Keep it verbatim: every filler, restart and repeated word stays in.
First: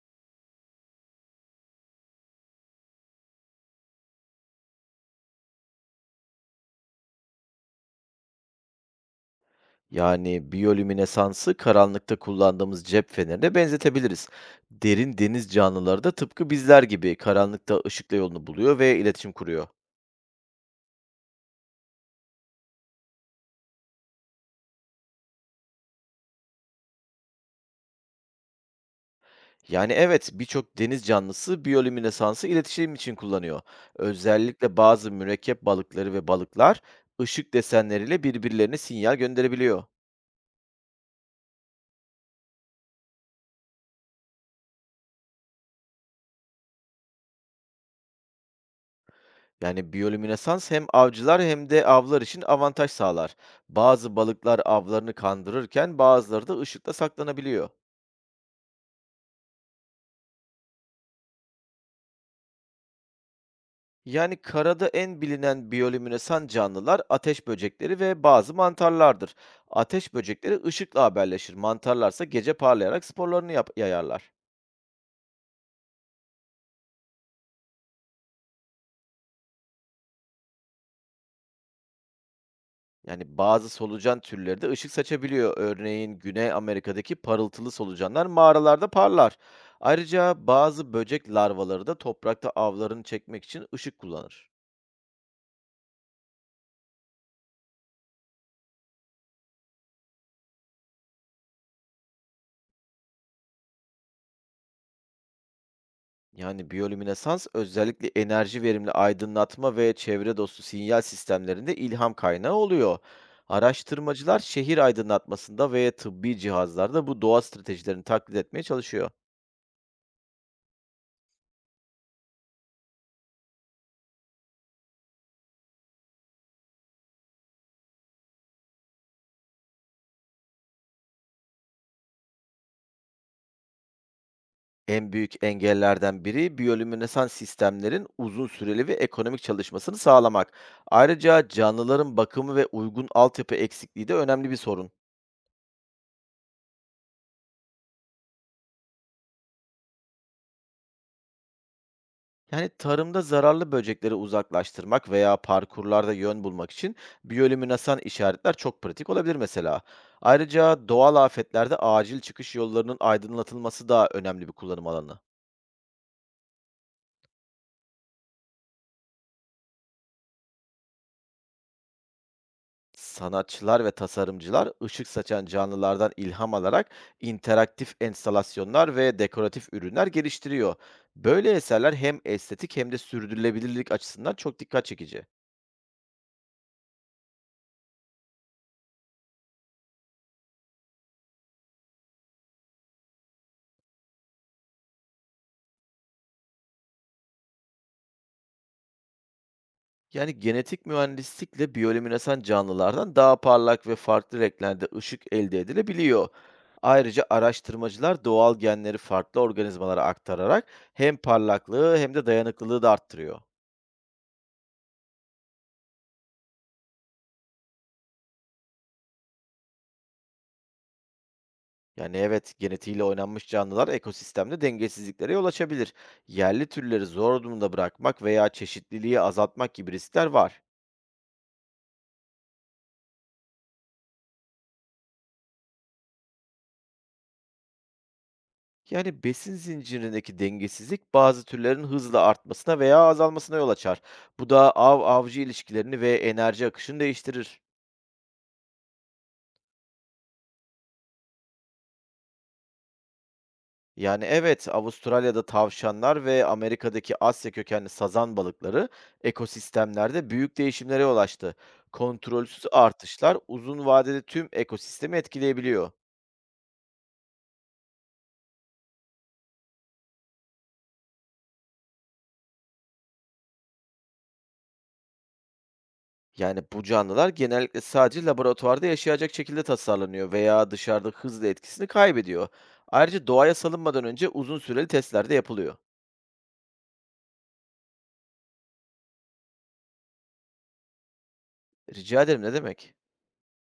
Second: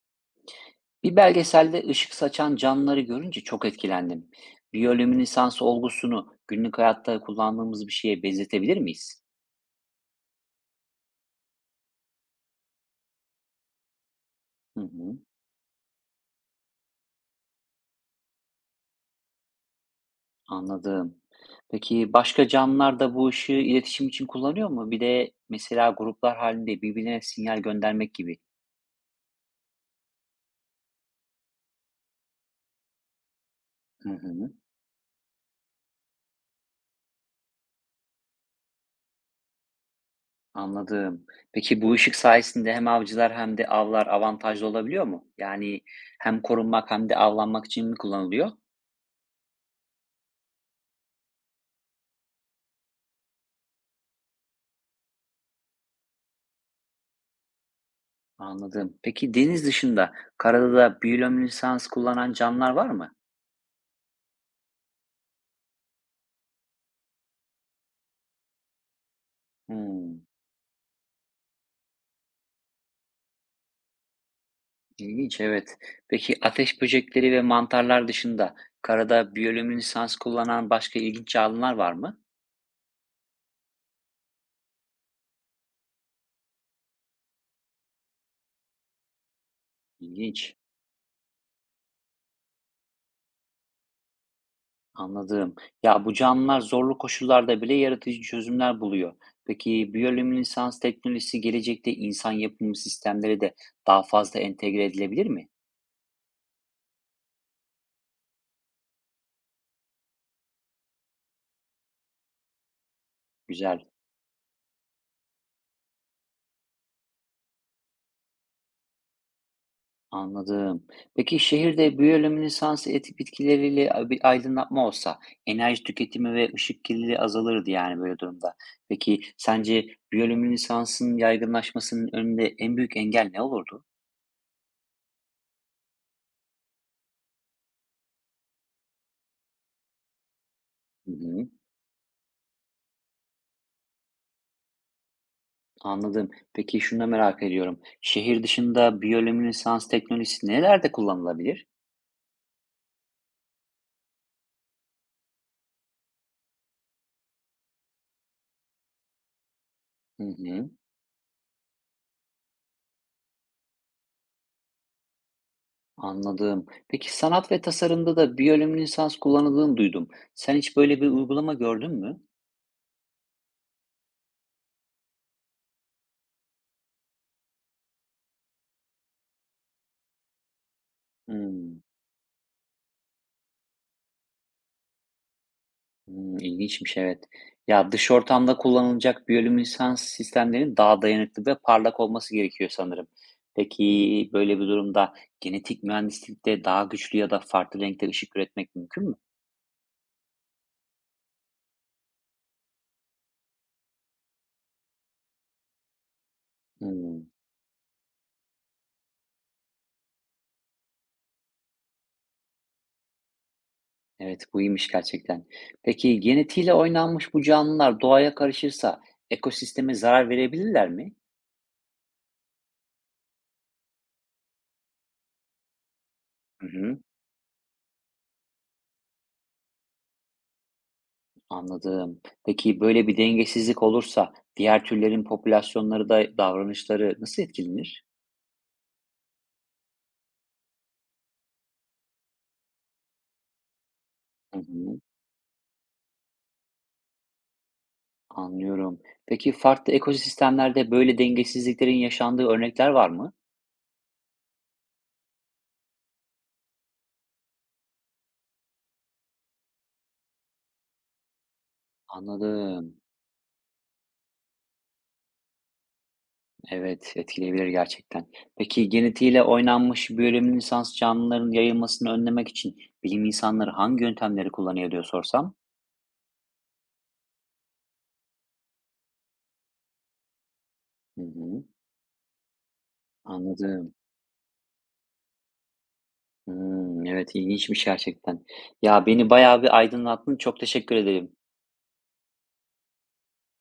Bir belgeselde ışık saçan canlıları görünce çok etkilendim. Biyolüminesans olgusunu günlük hayatta kullandığımız bir şeye benzetebilir miyiz? Yani biyolüminesansı karanlıkta kullandığımız cep fenerine benzetebiliriz. Hı Derin hı, deniz canlıları da tıpkı bizler gibi karanlıkta ışıkla yolunu buluyor ve iletişim kuruyor. anladım. Peki başka canlılar da bu ışığı iletişim için kullanıyor mu? Bir de mesela gruplar halinde birbirine sinyal göndermek gibi. Yani evet, birçok deniz canlısı biyolüminesansı iletişim için kullanıyor. Hı hı, Özellikle bazı mürekkep balıkları ve balıklar ışık desenleriyle birbirlerine sinyal gönderebiliyor. anladım. Peki bu ışık sayesinde hem avcılar hem de avlar avantajlı olabiliyor mu? Yani hem korunmak hem de avlanmak için mi kullanılıyor? Yani biyolüminesans hem avcılar hem de avlar için avantaj sağlar. Bazı balıklar avlarını kandırırken bazıları da ışıkla saklanabiliyor. Anladım. Peki deniz dışında karada da biyolöminesans kullanan canlılar var mı? Yani karada en bilinen biyolüminesan canlılar ateş böcekleri ve bazı mantarlardır. Ateş Hmm, böcekleri ışıkla haberleşir. Mantarlarsa gece parlayarak sporlarını yap- yayarlar. ilginç, evet. Peki ateş böcekleri ve mantarlar dışında karada biyolöminesans kullanan başka ilginç canlılar var mı? Yani bazı solucan türleri de ışık saçabiliyor. Örneğin Güney Amerika'daki parıltılı solucanlar mağaralarda parlar. Ayrıca İlginç. bazı böcek larvaları da toprakta avlarını çekmek için ışık kullanır. Anladım. Ya bu canlılar zorlu koşullarda bile yaratıcı çözümler buluyor. Peki biyolöminesans teknolojisi gelecekte insan yapımı sistemlere de daha fazla entegre edilebilir mi? Yani biyolüminesans özellikle enerji verimli aydınlatma ve çevre dostu sinyal sistemlerinde ilham kaynağı oluyor. Güzel. Araştırmacılar şehir aydınlatmasında ve tıbbi cihazlarda bu doğa stratejilerini taklit etmeye çalışıyor. Anladım. Peki şehirde biyoelemin lisansı etik bitkileriyle a- bir aydınlatma olsa enerji tüketimi ve ışık kirliliği azalırdı yani böyle durumda. Peki sence biyoelemin lisansının yaygınlaşmasının önünde en büyük engel ne olurdu? En büyük engellerden biri biyolüminesans sistemlerin uzun süreli ve ekonomik çalışmasını sağlamak. Hı Ayrıca hı, canlıların bakımı ve uygun altyapı eksikliği de önemli bir sorun. anladım. Peki şunu da merak ediyorum. Şehir dışında biyoelemin teknolojisi nelerde kullanılabilir? Yani tarımda zararlı böcekleri uzaklaştırmak veya parkurlarda yön bulmak için biyolüminesan işaretler çok pratik olabilir mesela. Hı hı, Ayrıca doğal afetlerde acil çıkış yollarının aydınlatılması da önemli bir kullanım alanı. anladım. Peki sanat ve tasarımda da biyoelemin kullanıldığını duydum. Sen hiç böyle bir uygulama gördün mü? Sanatçılar ve tasarımcılar ışık saçan canlılardan ilham alarak interaktif enstalasyonlar ve dekoratif ürünler geliştiriyor. Böyle Hmm. eserler hem estetik hem de sürdürülebilirlik açısından çok dikkat çekici. Hımm, ilginçmiş, evet. Ya, dış ortamda kullanılacak biyolüminesans sistemlerin daha dayanıklı ve parlak olması gerekiyor sanırım. Peki, böyle bir durumda genetik mühendislikte daha güçlü ya da farklı renkte ışık üretmek mümkün mü? Yani genetik mühendislikle biyolüminesans canlılardan daha parlak ve farklı renklerde ışık elde edilebiliyor. Ayrıca Hımm. araştırmacılar doğal genleri farklı organizmalara aktararak hem parlaklığı hem de dayanıklılığı da arttırıyor. Evet, bu iyiymiş gerçekten. Peki, genetiğiyle oynanmış bu canlılar doğaya karışırsa ekosisteme zarar verebilirler mi? Yani evet, genetiğiyle oynanmış canlılar ekosistemde dengesizliklere yol açabilir. Yerli Hı hı, türleri zor durumda bırakmak veya çeşitliliği azaltmak gibi riskler var. anladım. Peki, böyle bir dengesizlik olursa diğer türlerin popülasyonları da davranışları nasıl etkilenir? Yani besin zincirindeki dengesizlik bazı türlerin hızla artmasına veya azalmasına yol açar. Bu Hı da hı. av-avcı ilişkilerini ve enerji akışını değiştirir. Anlıyorum. Peki farklı ekosistemlerde böyle dengesizliklerin yaşandığı örnekler var mı? Yani evet, Avustralya'da tavşanlar ve Amerika'daki Asya kökenli sazan balıkları ekosistemlerde büyük değişimlere yol açtı. Kontrolsüz Anladım. artışlar uzun vadede tüm ekosistemi etkileyebiliyor. Evet, etkileyebilir gerçekten. Peki genetiğiyle oynanmış biyolojinin lisans canlıların yayılmasını önlemek için bilim insanları hangi yöntemleri kullanıyor diye sorsam? Yani, bu canlılar genellikle sadece laboratuvarda yaşayacak şekilde tasarlanıyor veya dışarıda Hı hızlı hı, etkisini kaybediyor. Ayrıca doğaya anladım. salınmadan önce uzun süreli testlerde yapılıyor. Hmm, evet, ilginçmiş gerçekten. Ya beni bayağı bir aydınlattın. Çok teşekkür ederim. Rica ederim, ne demek?